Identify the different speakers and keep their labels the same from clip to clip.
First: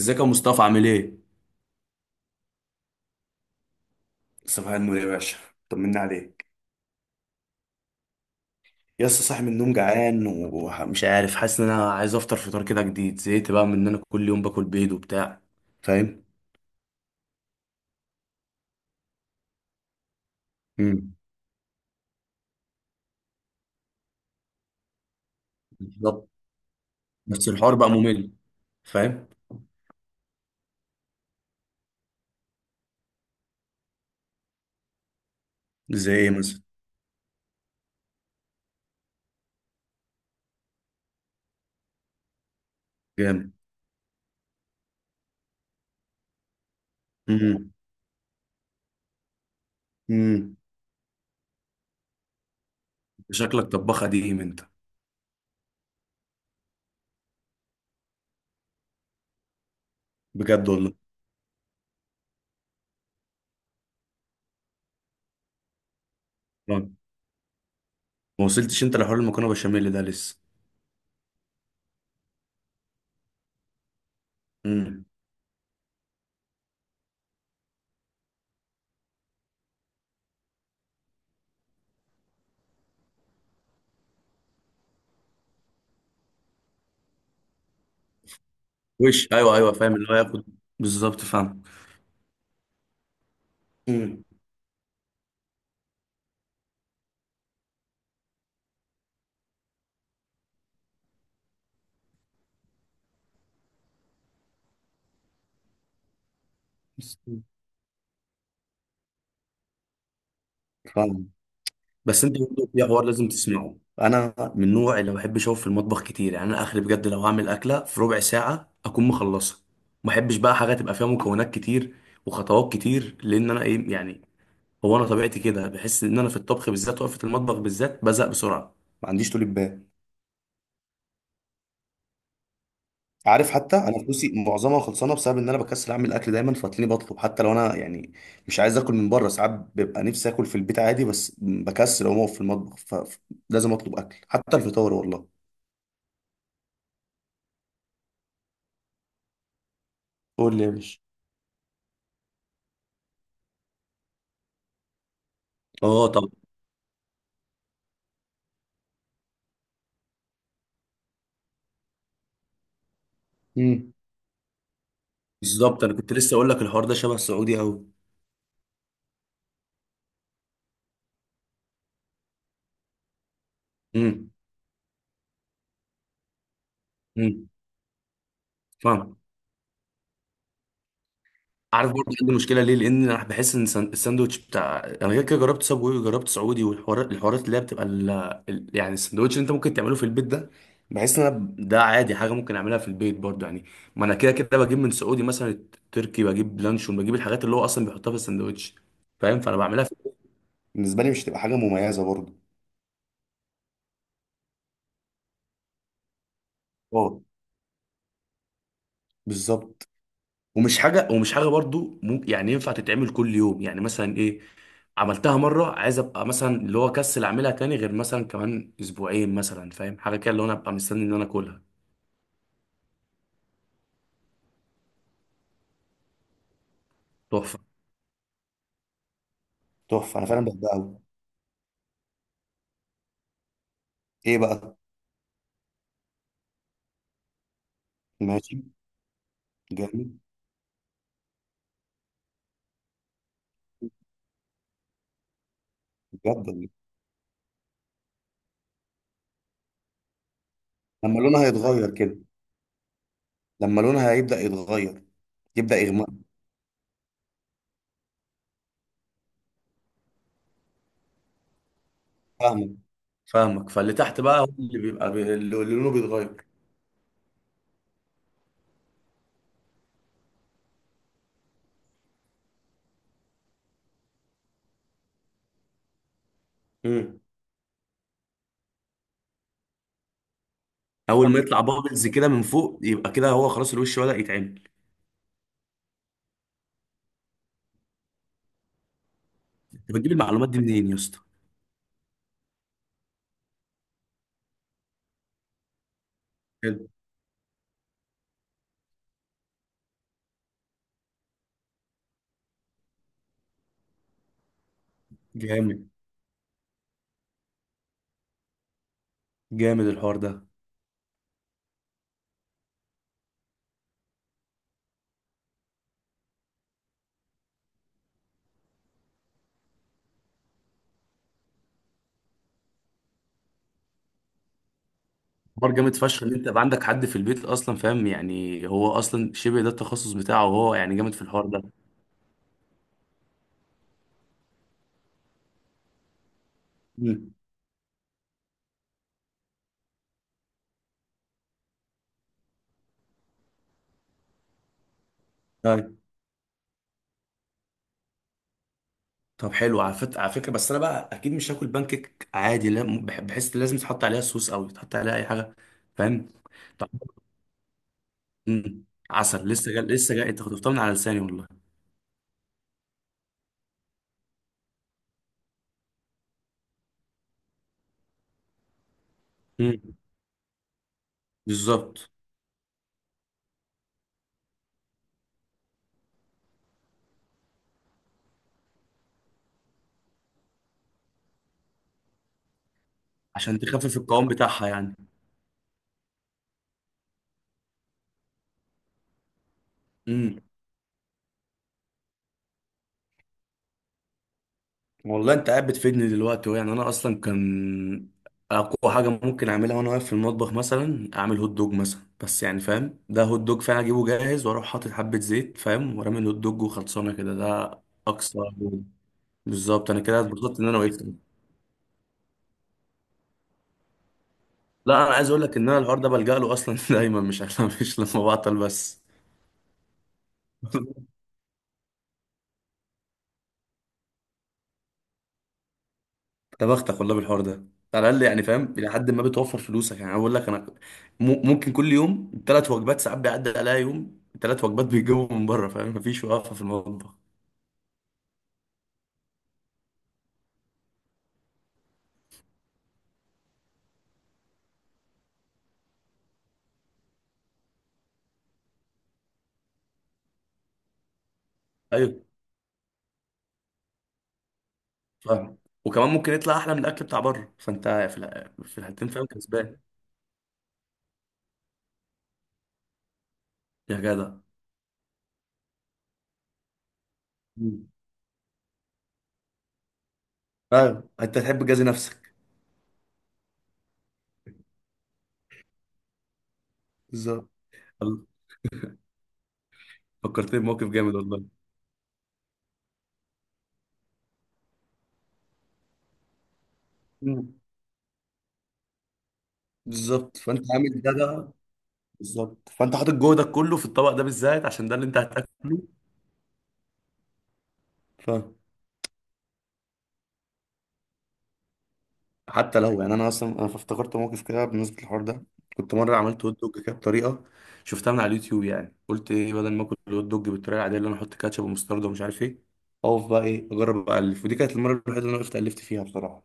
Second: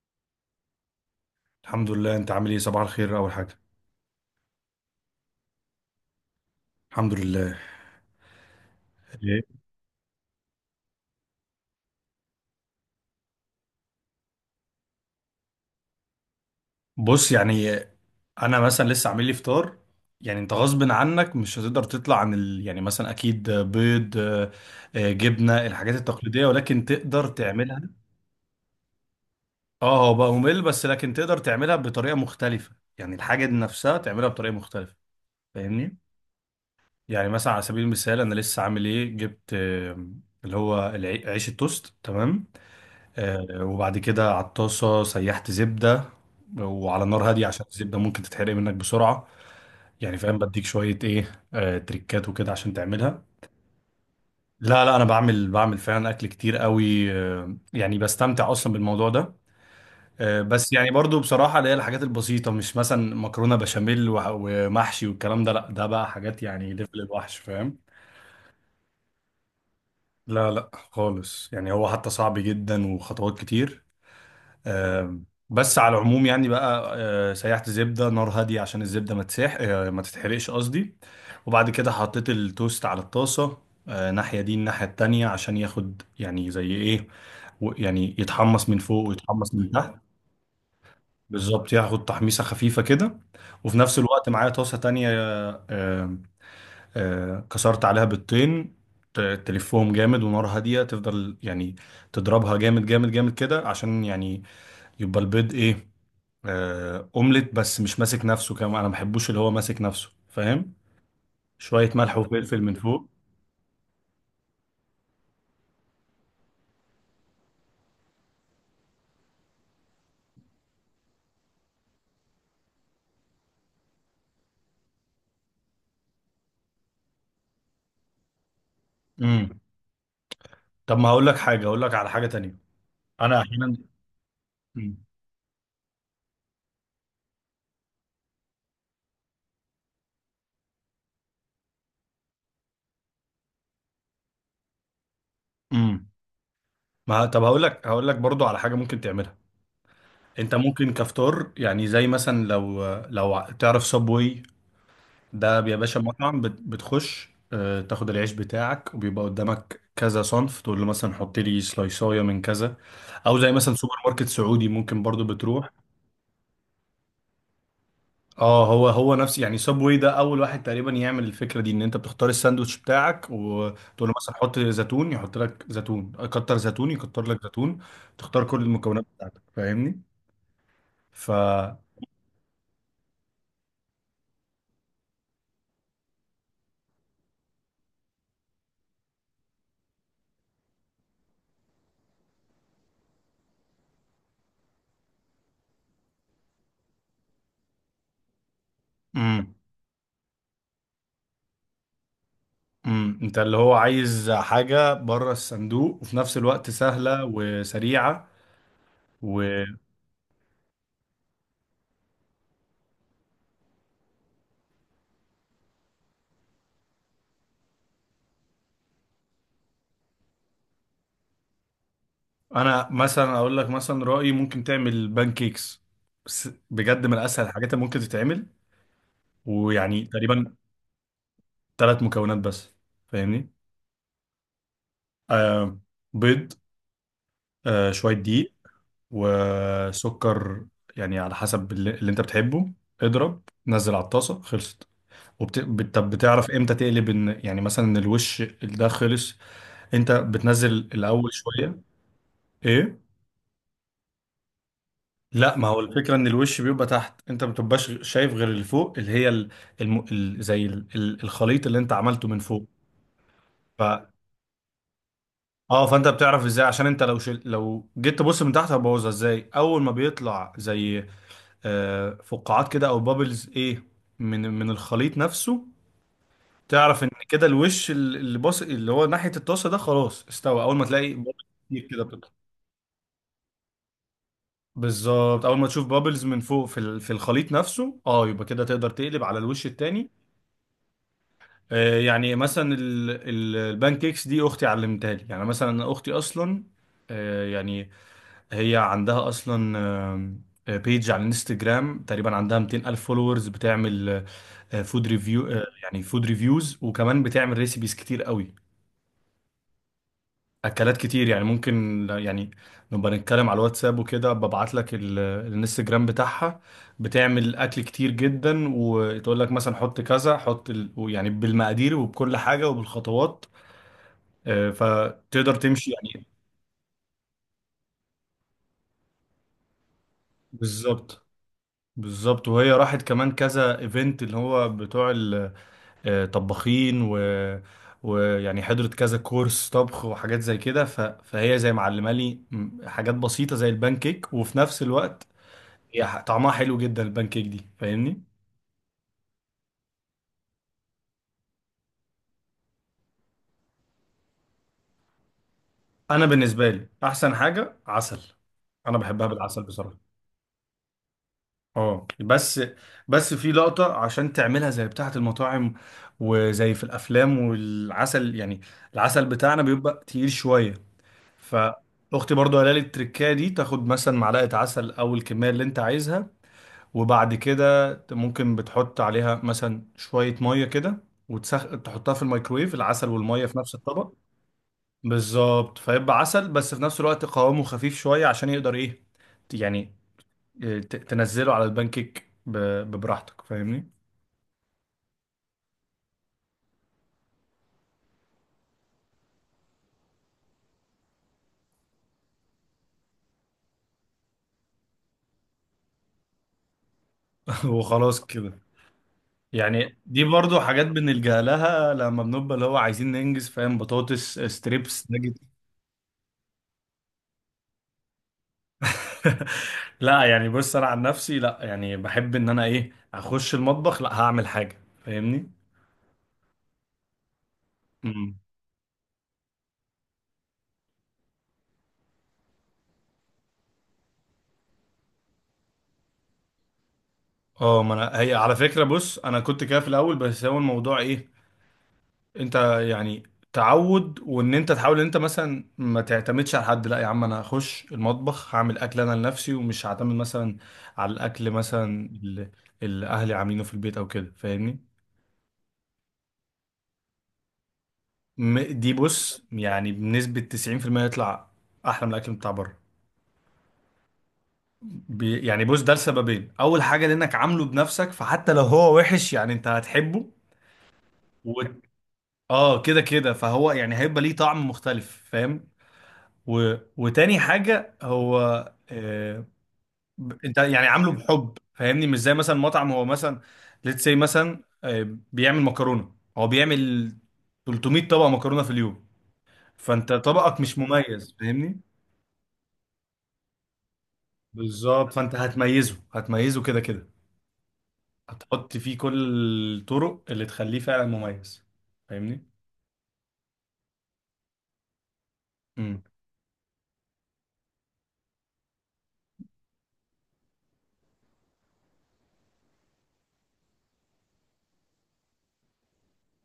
Speaker 1: ازيك يا مصطفى؟ عامل ايه؟
Speaker 2: الحمد لله، انت عامل ايه؟ صباح الخير، اول حاجه.
Speaker 1: صباح النور يا باشا. طمنا عليك.
Speaker 2: الحمد لله.
Speaker 1: يا اسطى،
Speaker 2: ايه؟
Speaker 1: صاحي من النوم جعان ومش عارف، حاسس ان انا عايز افطر فطار كده جديد. زهقت بقى من ان انا كل يوم باكل بيض وبتاع. فاهم؟
Speaker 2: بص، يعني انا مثلا لسه عامل لي فطار. يعني انت غصب
Speaker 1: امم
Speaker 2: عنك مش هتقدر تطلع عن ال... يعني مثلا اكيد بيض، جبنه، الحاجات
Speaker 1: بالظبط،
Speaker 2: التقليديه، ولكن تقدر
Speaker 1: بس الحوار
Speaker 2: تعملها.
Speaker 1: بقى ممل. فاهم؟
Speaker 2: اه، هو بقى ممل بس لكن تقدر تعملها بطريقه مختلفه، يعني الحاجه دي نفسها تعملها بطريقه مختلفه. فاهمني.
Speaker 1: زي ايه مثلا؟
Speaker 2: يعني مثلا على سبيل المثال انا لسه عامل ايه، جبت اللي هو عيش التوست، تمام.
Speaker 1: جامد.
Speaker 2: وبعد كده على الطاسة سيحت زبدة، وعلى نار هادية عشان
Speaker 1: امم
Speaker 2: الزبدة ممكن تتحرق منك بسرعة. يعني فاهم،
Speaker 1: امم
Speaker 2: بديك شوية ايه، تريكات وكده عشان تعملها.
Speaker 1: شكلك طباخ قديم انت.
Speaker 2: لا لا، انا بعمل بعمل فعلا اكل كتير قوي، يعني بستمتع اصلا بالموضوع ده.
Speaker 1: بجد
Speaker 2: بس يعني
Speaker 1: والله.
Speaker 2: برضو بصراحة، اللي هي الحاجات البسيطة، مش مثلا مكرونة بشاميل ومحشي والكلام ده. لا، ده بقى حاجات يعني
Speaker 1: آه.
Speaker 2: ليفل الوحش، فاهم.
Speaker 1: ما وصلتش انت لحوار المكرونه بشاميل ده لسه.
Speaker 2: لا لا خالص، يعني هو حتى صعب جدا وخطوات كتير.
Speaker 1: امم
Speaker 2: بس على العموم يعني بقى، سيحت زبدة نار هادية عشان الزبدة ما تسيح، ما تتحرقش قصدي. وبعد كده حطيت التوست على الطاسة، ناحية دي الناحية التانية عشان ياخد يعني زي ايه، يعني يتحمص من فوق
Speaker 1: وش
Speaker 2: ويتحمص
Speaker 1: ايوه
Speaker 2: من
Speaker 1: ايوه،
Speaker 2: تحت.
Speaker 1: فاهم اللي هو ياخد. بالظبط، فاهم.
Speaker 2: بالظبط، ياخد تحميصة خفيفة كده. وفي نفس
Speaker 1: امم
Speaker 2: الوقت معايا طاسة تانية، كسرت عليها بيضتين. ت- تلفهم جامد ونار هادية تفضل يعني، تضربها جامد جامد جامد كده عشان يعني يبقى البيض ايه، اومليت بس مش ماسك نفسه كمان. انا ما بحبوش اللي هو ماسك نفسه، فاهم.
Speaker 1: فاهم.
Speaker 2: شويه ملح
Speaker 1: بس انت
Speaker 2: وفلفل
Speaker 1: برضه
Speaker 2: من
Speaker 1: في حوار
Speaker 2: فوق.
Speaker 1: لازم تسمعه، انا من النوع اللي ما بحبش اقف في المطبخ كتير. يعني انا اخري بجد لو هعمل اكله في ربع ساعه اكون مخلصها. ما بحبش بقى حاجه تبقى فيها مكونات كتير وخطوات كتير، لان انا ايه يعني، هو انا طبيعتي كده، بحس ان انا في الطبخ بالذات، وقفه المطبخ بالذات، بزهق بسرعه. ما عنديش طول
Speaker 2: امم
Speaker 1: بال.
Speaker 2: طب ما هقول لك حاجه، هقول لك على حاجه تانية. انا
Speaker 1: عارف،
Speaker 2: احيانا.
Speaker 1: حتى انا فلوسي معظمها
Speaker 2: امم
Speaker 1: خلصانه بسبب ان انا بكسل اعمل اكل دايما، فتلاقيني بطلب حتى لو انا يعني مش عايز اكل من بره. ساعات ببقى نفسي اكل في البيت عادي، بس بكسل اقوم اقف في المطبخ، فلازم اطلب اكل حتى الفطار والله.
Speaker 2: أمم. ما طب هقول لك، هقول لك برضو على حاجه ممكن تعملها. انت
Speaker 1: قول لي يا
Speaker 2: ممكن
Speaker 1: باشا.
Speaker 2: كفطار، يعني زي مثلا، لو تعرف سبوي؟ ده يا باشا
Speaker 1: اه طب.
Speaker 2: مطعم، بتخش، تاخد العيش بتاعك وبيبقى قدامك كذا صنف، تقول له مثلا حط لي سلايصايه من كذا. او زي مثلا
Speaker 1: امم
Speaker 2: سوبر ماركت سعودي، ممكن برضو بتروح.
Speaker 1: بالظبط، انا كنت لسه اقول لك الحوار ده شبه السعودي قوي.
Speaker 2: اه هو هو نفس، يعني سابوي ده اول واحد تقريبا يعمل الفكره دي، ان انت بتختار الساندوتش بتاعك وتقول له
Speaker 1: امم
Speaker 2: مثلا حط زيتون، يحط لك زيتون، كتر زيتون، يكتر لك
Speaker 1: امم
Speaker 2: زيتون. تختار كل المكونات
Speaker 1: فاهم.
Speaker 2: بتاعتك، فاهمني. ف...
Speaker 1: عارف، برضه عندي مشكله، ليه؟ لان انا بحس ان الساندوتش بتاع انا، غير كده جربت سابوي وجربت سعودي، والحوارات، اللي هي بتبقى ال... يعني الساندوتش اللي انت ممكن تعمله في البيت ده، بحس ان انا ده عادي، حاجه ممكن اعملها في البيت برضه يعني. ما انا كده كده بجيب من سعودي مثلا تركي، بجيب لانشون، بجيب الحاجات اللي هو اصلا بيحطها في الساندوتش. فاهم؟
Speaker 2: امم
Speaker 1: فانا بعملها في... بالنسبه لي مش تبقى حاجه مميزه برضه.
Speaker 2: انت اللي هو عايز حاجه بره الصندوق وفي نفس الوقت
Speaker 1: اه
Speaker 2: سهله وسريعه. وانا
Speaker 1: بالظبط. ومش حاجه برضو ممكن يعني ينفع تتعمل كل يوم، يعني مثلا ايه، عملتها مره، عايز ابقى مثلا اللي هو كسل اعملها تاني غير مثلا كمان اسبوعين مثلا، فاهم؟ حاجه كده، اللي هو انا ابقى مستني ان انا اكلها.
Speaker 2: مثلا اقول لك مثلا رايي ممكن تعمل بانكيكس، بس بجد من اسهل
Speaker 1: تحفه.
Speaker 2: الحاجات اللي ممكن تتعمل. ويعني
Speaker 1: تحفة، أنا فعلا
Speaker 2: تقريبا
Speaker 1: بحبها أوي.
Speaker 2: ثلاث مكونات بس، فاهمني.
Speaker 1: إيه بقى؟
Speaker 2: آه، بيض، آه شوية دقيق،
Speaker 1: ماشي. جميل.
Speaker 2: وسكر. يعني على حسب اللي انت بتحبه. اضرب، نزل على الطاسة، خلصت. طب
Speaker 1: بجد
Speaker 2: بتعرف
Speaker 1: والله.
Speaker 2: امتى تقلب، ان يعني مثلا ان الوش ده خلص؟ انت بتنزل
Speaker 1: لما
Speaker 2: الاول
Speaker 1: لونها
Speaker 2: شوية
Speaker 1: يتغير كده.
Speaker 2: ايه؟
Speaker 1: لما لونها هيبدأ يتغير،
Speaker 2: لا، ما
Speaker 1: يبدأ
Speaker 2: هو
Speaker 1: يغمق.
Speaker 2: الفكرة ان الوش بيبقى تحت، انت ما بتبقاش شايف غير اللي فوق، اللي هي ال... زي ال... الخليط اللي انت عملته من فوق.
Speaker 1: فاهمك. فاهمك،
Speaker 2: ف...
Speaker 1: فاللي تحت بقى هو اللي بيبقى بي... اللي، اللي
Speaker 2: اه
Speaker 1: لونه
Speaker 2: فانت
Speaker 1: بيتغير.
Speaker 2: بتعرف ازاي، عشان انت لو جيت تبص من تحت هبوظها. ازاي؟ اول ما بيطلع زي فقاعات كده او بابلز ايه، من الخليط نفسه، تعرف ان
Speaker 1: امم
Speaker 2: كده الوش اللي باص اللي هو ناحيه الطاسه ده خلاص استوى. اول ما تلاقي
Speaker 1: اول
Speaker 2: بابلز
Speaker 1: ما يطلع
Speaker 2: كتير كده
Speaker 1: بابلز كده
Speaker 2: بتطلع.
Speaker 1: من فوق، يبقى كده هو خلاص الوش بدأ يتعمل.
Speaker 2: بالظبط، اول ما تشوف بابلز من فوق في في الخليط نفسه، اه، يبقى كده تقدر تقلب على الوش
Speaker 1: انت
Speaker 2: التاني.
Speaker 1: بتجيب المعلومات دي منين يا اسطى؟
Speaker 2: يعني مثلا البان كيكس دي اختي علمتها لي. يعني مثلا اختي اصلا،
Speaker 1: حلو.
Speaker 2: يعني هي عندها اصلا، بيج على الانستجرام، تقريبا عندها 200 الف فولورز، بتعمل فود ريفيو.
Speaker 1: جامد.
Speaker 2: يعني فود ريفيوز وكمان بتعمل ريسيبيز كتير قوي،
Speaker 1: جامد الحوار ده.
Speaker 2: اكلات كتير. يعني ممكن يعني نبقى نتكلم على الواتساب وكده، ببعت لك الانستجرام بتاعها. بتعمل اكل كتير جدا، وتقول لك مثلا حط كذا، حط ال... يعني بالمقادير وبكل حاجة وبالخطوات. فتقدر
Speaker 1: حوار
Speaker 2: تمشي
Speaker 1: جامد فشخ
Speaker 2: يعني.
Speaker 1: ان انت يبقى عندك حد في البيت اصلا، فاهم يعني؟ هو اصلا شبه ده التخصص بتاعه، وهو يعني جامد في
Speaker 2: بالظبط،
Speaker 1: الحوار ده.
Speaker 2: بالظبط. وهي راحت كمان كذا ايفنت اللي هو بتوع طباخين، و...
Speaker 1: مم.
Speaker 2: ويعني حضرت كذا كورس طبخ وحاجات زي كده. فهي زي معلمه لي حاجات بسيطه زي البان كيك، وفي نفس الوقت
Speaker 1: طيب.
Speaker 2: هي طعمها حلو جدا البان كيك دي، فاهمني.
Speaker 1: طب حلو. على على فكره، بس انا بقى اكيد مش هاكل بانكيك عادي لا، بحس لازم تحط عليها صوص او تحط عليها اي حاجه.
Speaker 2: انا
Speaker 1: فاهم؟
Speaker 2: بالنسبه لي
Speaker 1: طب.
Speaker 2: احسن حاجه عسل،
Speaker 1: مم.
Speaker 2: انا بحبها
Speaker 1: عسل،
Speaker 2: بالعسل
Speaker 1: لسه جاي
Speaker 2: بصراحه.
Speaker 1: لسه جاي، انت خطفتها من على لساني والله.
Speaker 2: اه، بس بس في لقطه عشان تعملها زي بتاعه المطاعم وزي في الافلام والعسل. يعني العسل بتاعنا
Speaker 1: مم.
Speaker 2: بيبقى تقيل شويه.
Speaker 1: بالظبط،
Speaker 2: فاختي برضو قالت لي التركايه دي، تاخد مثلا معلقه عسل او الكميه اللي انت عايزها. وبعد كده ممكن بتحط عليها مثلا شويه ميه كده تحطها في الميكرويف، العسل والميه في
Speaker 1: عشان
Speaker 2: نفس
Speaker 1: تخفف
Speaker 2: الطبق.
Speaker 1: القوام بتاعها
Speaker 2: بالظبط، فيبقى عسل بس في نفس الوقت قوامه خفيف شويه عشان يقدر ايه، يعني،
Speaker 1: يعني.
Speaker 2: إيه، تنزله على البانكيك ببراحتك فاهمني.
Speaker 1: والله انت قاعد بتفيدني دلوقتي يعني. انا اصلا كان اقوى حاجه ممكن اعملها وانا واقف في المطبخ مثلا اعمل هوت دوج مثلا. بس يعني فاهم، ده هوت دوج فعلا اجيبه جاهز واروح حاطط حبه زيت، فاهم، ورامي الهوت دوج وخلصانه كده. ده
Speaker 2: وخلاص
Speaker 1: اقصى.
Speaker 2: كده.
Speaker 1: بالظبط،
Speaker 2: يعني
Speaker 1: انا كده
Speaker 2: دي برضو
Speaker 1: اتبسطت ان انا
Speaker 2: حاجات
Speaker 1: وقفت.
Speaker 2: بنلجأ لها لما بنبقى اللي هو عايزين ننجز، فاهم. بطاطس ستريبس.
Speaker 1: لا، انا عايز اقول لك ان انا الحوار ده بلجأ له اصلا دايما، مش عشان مش لما بعطل بس.
Speaker 2: لا يعني بص، انا عن نفسي لا، يعني بحب ان انا ايه، اخش المطبخ، لا هعمل حاجه فاهمني.
Speaker 1: يا بختك والله بالحوار ده. على الاقل
Speaker 2: امم
Speaker 1: يعني فاهم، الى حد ما بتوفر فلوسك يعني. أنا بقول لك، انا ممكن كل يوم ثلاث وجبات، ساعات بيعدي عليا يوم ثلاث وجبات بيجيبوا من بره، فاهم؟ مفيش وقفه في المطبخ.
Speaker 2: اه، ما انا هي على فكره، بص انا كنت كده في الاول بس هو الموضوع ايه، انت يعني تعود وان انت تحاول ان انت مثلا ما تعتمدش على حد. لا يا عم، انا هخش المطبخ هعمل اكل انا لنفسي، ومش هعتمد مثلا على الاكل مثلا
Speaker 1: ايوه
Speaker 2: اللي اهلي عاملينه في البيت او كده فاهمني.
Speaker 1: فاهم. وكمان ممكن يطلع احلى من الاكل بتاع بره، فانت في في
Speaker 2: دي
Speaker 1: الحالتين فاهم
Speaker 2: بص
Speaker 1: كسبان.
Speaker 2: يعني بنسبه 90% يطلع احلى من الاكل بتاع بره.
Speaker 1: يا جدع.
Speaker 2: يعني بص، ده لسببين. اول حاجه لانك عامله
Speaker 1: مم.
Speaker 2: بنفسك، فحتى لو هو وحش يعني انت هتحبه.
Speaker 1: ايوه، انت
Speaker 2: و...
Speaker 1: تحب تجازي نفسك.
Speaker 2: اه كده كده، فهو يعني هيبقى ليه طعم مختلف فاهم. وتاني
Speaker 1: بالظبط.
Speaker 2: حاجه
Speaker 1: الله.
Speaker 2: هو، آه... انت
Speaker 1: فكرتني
Speaker 2: يعني
Speaker 1: بموقف
Speaker 2: عامله
Speaker 1: جامد والله.
Speaker 2: بحب، فاهمني. مش زي مثلا مطعم، هو مثلا ليتس سي مثلا بيعمل مكرونه، هو بيعمل
Speaker 1: مم.
Speaker 2: 300 طبق مكرونه في اليوم، فانت
Speaker 1: بالظبط،
Speaker 2: طبقك
Speaker 1: فانت
Speaker 2: مش
Speaker 1: عامل
Speaker 2: مميز،
Speaker 1: ده.
Speaker 2: فاهمني.
Speaker 1: بالظبط، فانت حاطط جهدك كله في الطبق ده بالذات عشان ده اللي
Speaker 2: بالظبط،
Speaker 1: انت
Speaker 2: فانت
Speaker 1: هتاكله.
Speaker 2: هتميزه هتميزه كده كده، هتحط فيه كل الطرق اللي تخليه فعلا مميز، فاهمني.
Speaker 1: حتى لو يعني، انا اصلا انا افتكرت موقف كده بالنسبه للحوار ده. كنت
Speaker 2: امم
Speaker 1: مره عملت هوت دوج كده بطريقه شفتها من على اليوتيوب. يعني قلت ايه، بدل ما اكل الهوت دوج بالطريقه العاديه، اللي انا احط كاتشب ومستردة ومش عارف ايه، اقف بقى ايه اجرب الف. ودي كانت المره الوحيده اللي انا وقفت الفت فيها بصراحه.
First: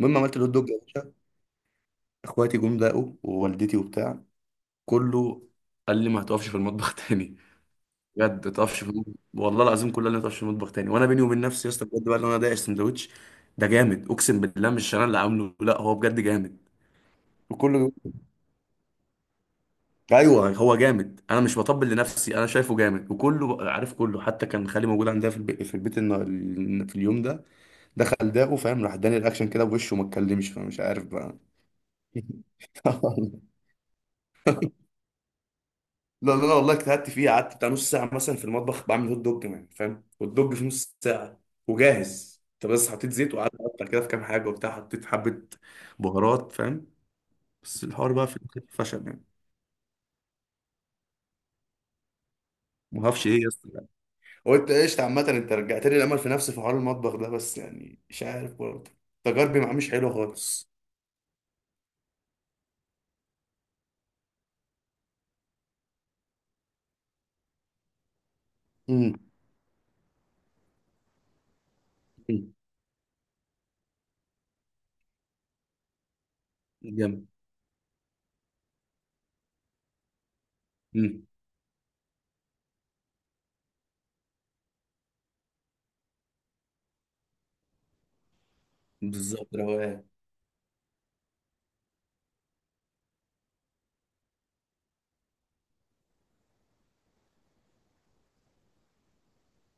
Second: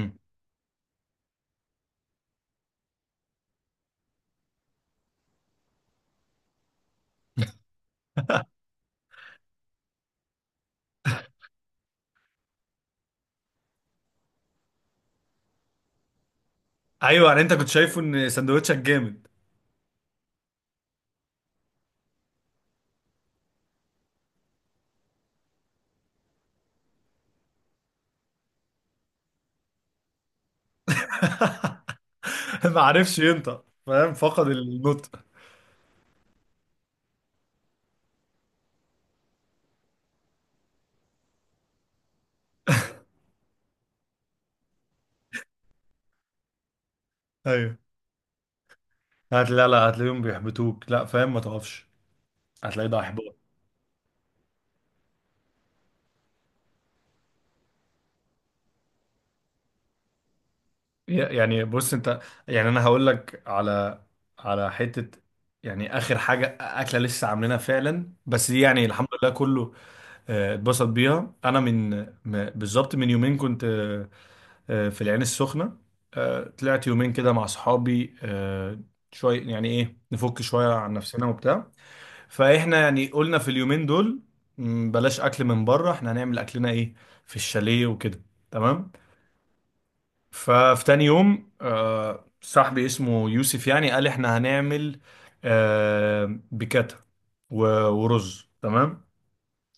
Speaker 1: المهم عملت الهوت دوج يا باشا، اخواتي جم دقوا، ووالدتي وبتاع، كله قال لي ما هتقفش في المطبخ تاني. بجد، ما تقفش في المطبخ والله العظيم، كله قال لي ما تقفش في المطبخ تاني. وانا بيني وبين نفسي يا اسطى بجد بقى، اللي انا دايق السندوتش ده جامد، اقسم بالله مش انا اللي عامله، لا هو بجد جامد.
Speaker 2: ايوه، يعني انت كنت
Speaker 1: وكله،
Speaker 2: شايفه ان سندوتشك جامد.
Speaker 1: ايوه هو جامد. انا مش بطبل لنفسي، انا شايفه جامد، وكله عارف كله، حتى كان خالي موجود عندها في البيت، في اليوم ده، دخل داقه فاهم، راح اداني الاكشن كده بوشه وما اتكلمش، فمش عارف بقى.
Speaker 2: ما عرفش ينطق فاهم، فقد النطق.
Speaker 1: لا لا لا والله اجتهدت فيه، قعدت بتاع نص ساعه مثلا في المطبخ بعمل هوت دوج، كمان فاهم، هوت دوج في نص ساعه وجاهز. انت بس حطيت زيت وقعدت اقطع كده في كام حاجه وبتاع، حطيت حبه بهارات فاهم.
Speaker 2: ايوه،
Speaker 1: بس الحوار بقى في الآخر فشل يعني.
Speaker 2: لا لا، هتلاقيهم بيحبطوك، لا فاهم. ما تقفش، هتلاقي ده
Speaker 1: ما اعرفش
Speaker 2: احباط.
Speaker 1: ايه يا اسطى. قلت قشطة. عامة انت رجعت لي الامل في نفسي في حوار المطبخ ده، بس يعني مش عارف برضه، تجاربي معاه مش حلوة خالص.
Speaker 2: يعني بص انت، يعني انا هقول لك على، على حته يعني، اخر حاجه اكله لسه عاملينها فعلا بس دي يعني الحمد
Speaker 1: امم
Speaker 2: لله كله اتبسط بيها. انا من
Speaker 1: أمم.
Speaker 2: بالظبط من يومين كنت، في العين السخنة، طلعت يومين
Speaker 1: جامد.
Speaker 2: كده مع صحابي، شوية يعني ايه نفك شوية عن نفسنا
Speaker 1: امم
Speaker 2: وبتاع. فاحنا يعني قلنا في اليومين دول بلاش اكل من بره، احنا هنعمل اكلنا ايه في الشاليه وكده، تمام.
Speaker 1: بالظبط روقان.
Speaker 2: ففي تاني يوم صاحبي اسمه يوسف يعني قال احنا هنعمل بكاتا ورز، تمام.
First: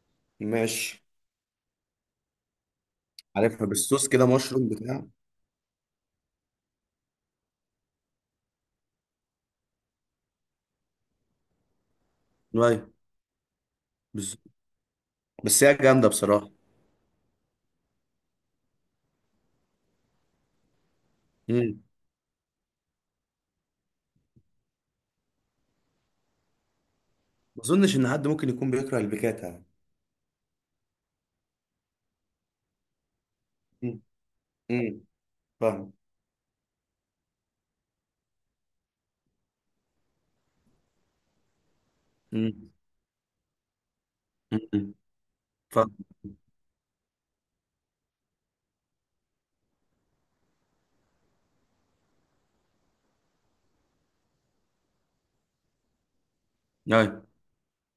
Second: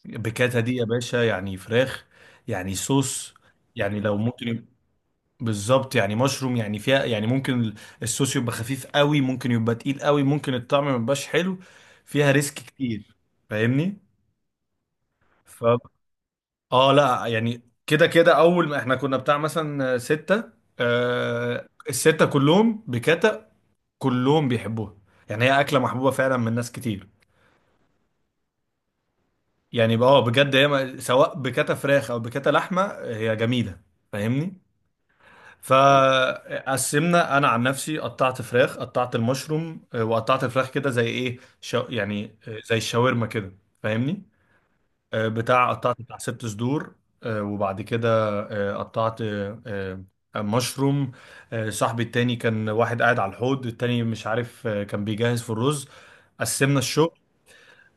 Speaker 2: بكاتا دي يا
Speaker 1: ماشي.
Speaker 2: باشا يعني فراخ، يعني صوص،
Speaker 1: عارفها،
Speaker 2: يعني
Speaker 1: بالصوص
Speaker 2: لو
Speaker 1: كده،
Speaker 2: ممكن.
Speaker 1: مشروم بتاع
Speaker 2: بالظبط، يعني مشروم يعني فيها، يعني ممكن الصوص يبقى خفيف قوي، ممكن يبقى تقيل قوي، ممكن الطعم ما يبقاش حلو، فيها ريسك
Speaker 1: ايوه.
Speaker 2: كتير فاهمني.
Speaker 1: بالظبط.
Speaker 2: ف
Speaker 1: بس هي جامده بصراحه.
Speaker 2: اه لا، يعني كده كده اول ما احنا كنا بتاع مثلا ستة، آه
Speaker 1: امم
Speaker 2: الستة كلهم بكتا، كلهم بيحبوها. يعني هي اكلة محبوبة فعلا من ناس كتير.
Speaker 1: ما اظنش ان حد ممكن يكون بيكره البيكاتا يعني.
Speaker 2: يعني بقى اه بجد، هي سواء بكتا فراخ او بكتا لحمة هي جميلة
Speaker 1: امم
Speaker 2: فاهمني.
Speaker 1: امم فاهم.
Speaker 2: فقسمنا، انا عن نفسي قطعت فراخ، قطعت المشروم، وقطعت الفراخ كده زي ايه يعني
Speaker 1: امم
Speaker 2: زي الشاورما كده فاهمني.
Speaker 1: امم
Speaker 2: بتاع
Speaker 1: فاهم.
Speaker 2: قطعت بتاع ست صدور. وبعد كده قطعت مشروم. صاحبي التاني كان واحد قاعد على الحوض التاني مش عارف، كان بيجهز في الرز، قسمنا الشغل.
Speaker 1: ايوه.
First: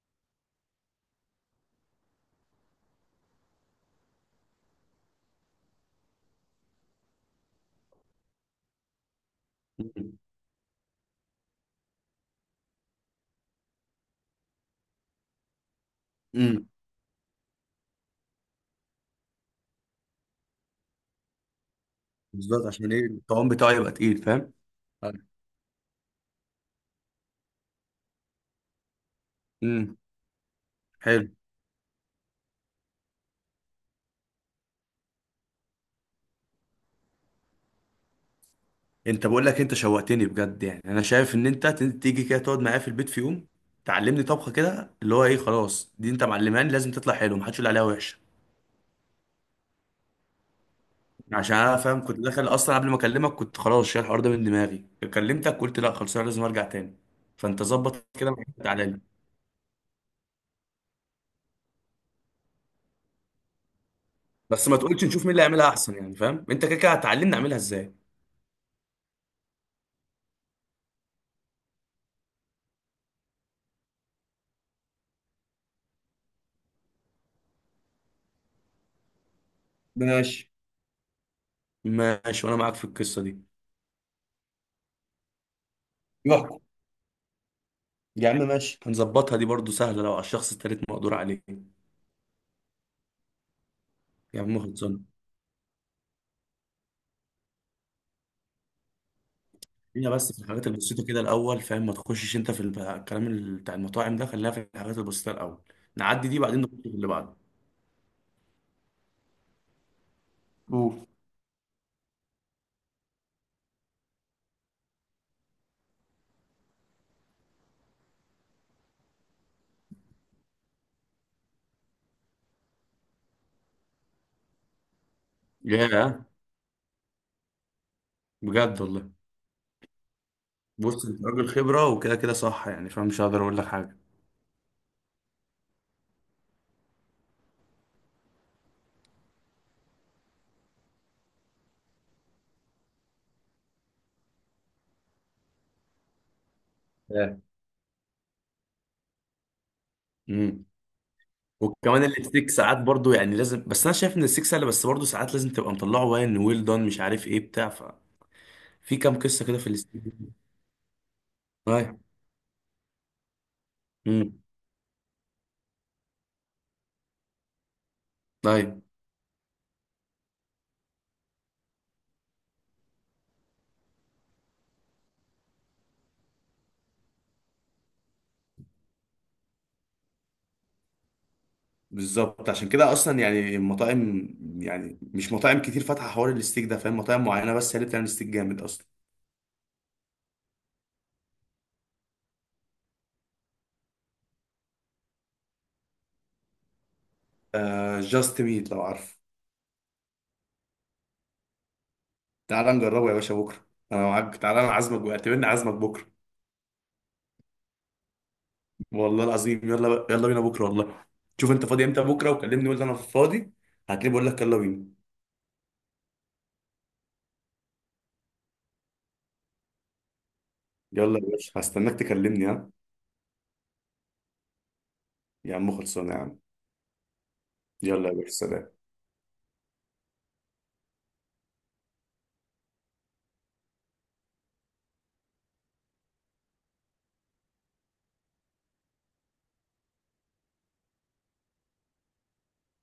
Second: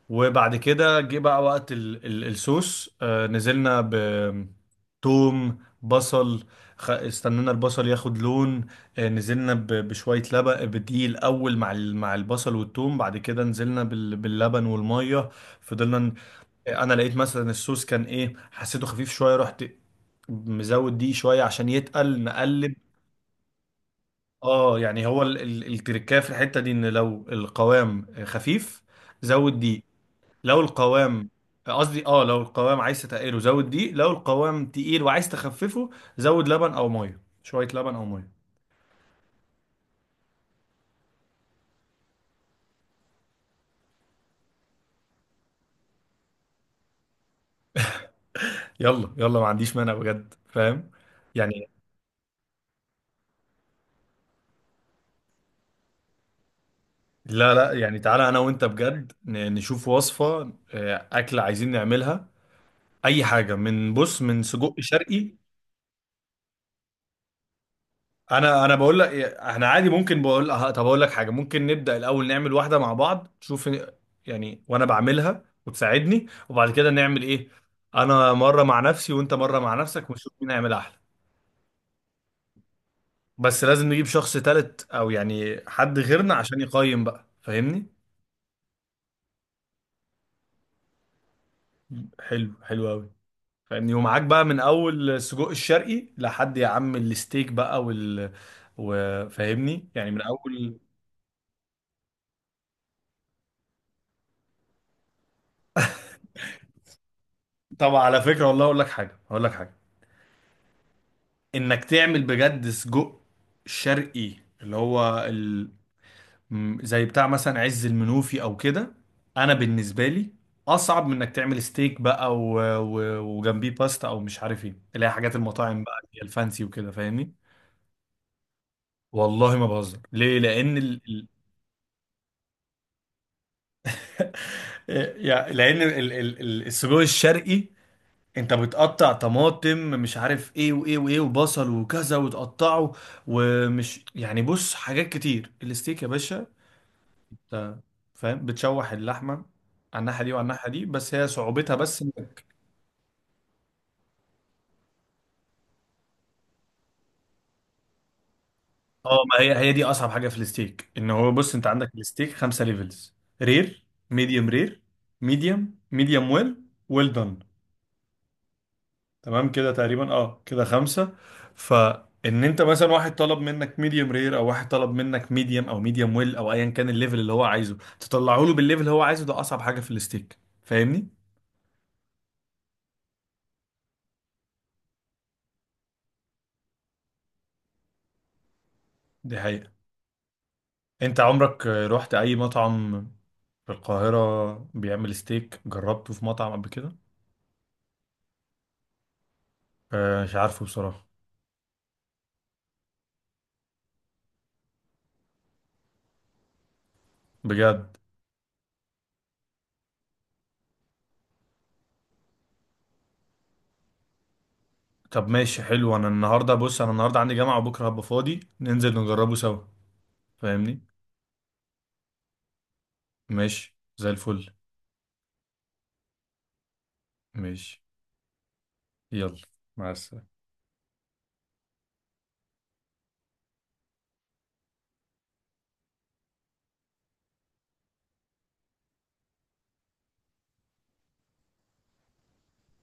Speaker 2: وبعد كده جه بقى وقت الصوص، آه نزلنا ب... توم، بصل، استنينا البصل ياخد لون. آه نزلنا
Speaker 1: امم
Speaker 2: بشوية لبن بدقيق الأول، مع مع البصل والتوم، بعد كده نزلنا باللبن والمية، فضلنا
Speaker 1: امم
Speaker 2: أنا لقيت مثلا الصوص كان إيه، حسيته خفيف شوية، رحت مزود دي شوية عشان يتقل
Speaker 1: بالظبط،
Speaker 2: نقلب.
Speaker 1: عشان ايه الطعام بتاعه يبقى تقيل فاهم.
Speaker 2: اه، يعني هو
Speaker 1: أيوة.
Speaker 2: التركايه في الحتة دي، ان لو القوام خفيف زود دي،
Speaker 1: امم
Speaker 2: لو
Speaker 1: حلو.
Speaker 2: القوام، قصدي اه، لو القوام عايز تقله زود دقيق، لو القوام تقيل وعايز تخففه زود لبن او ميه، شويه لبن او ميه.
Speaker 1: انت بقول لك انت شوقتني بجد، يعني انا شايف ان انت تيجي كده تقعد معايا في البيت في يوم تعلمني طبخه كده، اللي هو ايه، خلاص دي انت معلماني لازم تطلع حلو، محدش يقول عليها وحشه.
Speaker 2: يلا يلا، ما عنديش مانع بجد فاهم.
Speaker 1: عشان
Speaker 2: يعني
Speaker 1: انا فاهم كنت داخل اصلا قبل ما اكلمك كنت خلاص شايل الحوار ده من دماغي. كلمتك قلت لا خلاص انا لازم ارجع تاني.
Speaker 2: لا
Speaker 1: فانت
Speaker 2: لا، يعني
Speaker 1: ظبط
Speaker 2: تعالى
Speaker 1: كده،
Speaker 2: انا
Speaker 1: معاك،
Speaker 2: وانت
Speaker 1: تعالى لي.
Speaker 2: بجد نشوف وصفه، اكله عايزين نعملها، اي حاجه من بص من
Speaker 1: بس
Speaker 2: سجق
Speaker 1: ما تقولش نشوف مين
Speaker 2: شرقي.
Speaker 1: اللي هيعملها احسن، يعني فاهم انت كده كده هتعلمني اعملها ازاي.
Speaker 2: انا بقول لك احنا عادي ممكن بقول أه، طب اقول لك حاجه، ممكن نبدا الاول نعمل واحده مع بعض تشوف يعني، وانا بعملها وتساعدني، وبعد كده نعمل ايه، انا مره مع نفسي وانت مره مع نفسك، ونشوف
Speaker 1: ماشي.
Speaker 2: مين هيعمل احلى.
Speaker 1: ماشي، وانا معاك في القصه دي.
Speaker 2: بس لازم نجيب شخص تالت او يعني حد غيرنا
Speaker 1: يحكم.
Speaker 2: عشان يقيم بقى فاهمني.
Speaker 1: يا عم ماشي، هنظبطها. دي برضو سهله، لو على الشخص التالت مقدور عليه.
Speaker 2: حلو حلو قوي فاهمني. ومعاك
Speaker 1: يا
Speaker 2: بقى
Speaker 1: عم
Speaker 2: من
Speaker 1: خلصان.
Speaker 2: اول السجق الشرقي لحد يا عم الستيك بقى وفاهمني
Speaker 1: هي
Speaker 2: يعني من
Speaker 1: بس في الحاجات
Speaker 2: اول.
Speaker 1: البسيطة كده الأول، فاهم، ما تخشش أنت في الكلام بتاع المطاعم ده، خلينا في الحاجات البسيطة الأول، نعدي دي بعدين نخش في اللي بعده.
Speaker 2: طب على فكره، والله اقول لك حاجه، اقول لك حاجه،
Speaker 1: قول.
Speaker 2: انك تعمل بجد سجق شرقي، اللي هو ال... زي بتاع مثلا عز المنوفي او كده، انا بالنسبه لي اصعب من انك تعمل ستيك بقى وجنبيه باستا او مش عارف ايه اللي هي حاجات المطاعم بقى اللي هي
Speaker 1: ياه.
Speaker 2: الفانسي وكده فاهمني.
Speaker 1: بجد والله.
Speaker 2: والله ما بهزر، ليه؟ لان ال...
Speaker 1: بص، أنت
Speaker 2: ال...
Speaker 1: راجل خبرة وكده كده صح يعني فاهم، مش هقدر أقول لك حاجة.
Speaker 2: يعني لان ال... ال... السجق الشرقي انت بتقطع طماطم مش عارف ايه وايه وايه وبصل وكذا وتقطعه. ومش يعني بص حاجات كتير. الستيك يا باشا
Speaker 1: آه.
Speaker 2: ت- فاهم بتشوح اللحمه على الناحيه دي وعلى
Speaker 1: امم
Speaker 2: الناحيه دي، بس هي صعوبتها بس
Speaker 1: وكمان
Speaker 2: انك...
Speaker 1: الاستيك ساعات برضو يعني لازم، بس أنا شايف إن الاستيك سهل، بس برضو ساعات لازم تبقى مطلعه وين ويل دون مش عارف إيه بتاع، ففي
Speaker 2: اه
Speaker 1: كام
Speaker 2: ما
Speaker 1: قصة كده
Speaker 2: هي
Speaker 1: في
Speaker 2: هي دي
Speaker 1: الاستيك.
Speaker 2: اصعب حاجه في الستيك. ان هو بص انت عندك
Speaker 1: طيب.
Speaker 2: الستيك خمسه ليفلز: رير،
Speaker 1: امم
Speaker 2: ميديوم رير، ميديوم، ميديوم ويل، ويل دون،
Speaker 1: طيب.
Speaker 2: تمام كده تقريبا، اه كده خمسه. فان انت مثلا واحد طلب منك ميديوم رير او واحد طلب منك ميديوم او ميديوم ويل او ايا كان الليفل اللي هو عايزه، تطلعه له بالليفل اللي هو عايزه، ده اصعب حاجه في الستيك فاهمني.
Speaker 1: بالظبط، عشان كده اصلا يعني المطاعم، يعني مش مطاعم كتير فاتحه حوار الستيك ده، فاهم، مطاعم معينه بس هي اللي بتعمل ستيك جامد اصلا.
Speaker 2: دي حقيقه. انت عمرك رحت اي مطعم في القاهرة بيعمل ستيك، جربته في مطعم قبل كده؟
Speaker 1: آه، جاست ميت لو عارف.
Speaker 2: آه مش عارفه بصراحة.
Speaker 1: تعالى نجربه يا باشا بكره. انا معاك، تعالى، انا عازمك بقى، اعتبرني عازمك بكره.
Speaker 2: بجد.
Speaker 1: والله العظيم، يلا بقى، يلا بينا بكره والله. شوف انت فاضي امتى بكره وكلمني، قول لي انا فاضي، هتلاقيني بقول لك يلا بينا.
Speaker 2: طب ماشي حلو، انا النهاردة بص انا النهاردة عندي جامعة، وبكرة هبقى فاضي ننزل نجربه سوا فاهمني.
Speaker 1: يلا يا باشا، هستناك تكلمني. ها،
Speaker 2: ماشي زي الفل.
Speaker 1: يا عم خلصانه يا عم.
Speaker 2: ماشي.
Speaker 1: يلا يا باشا، سلام.
Speaker 2: يلا مع السلامة.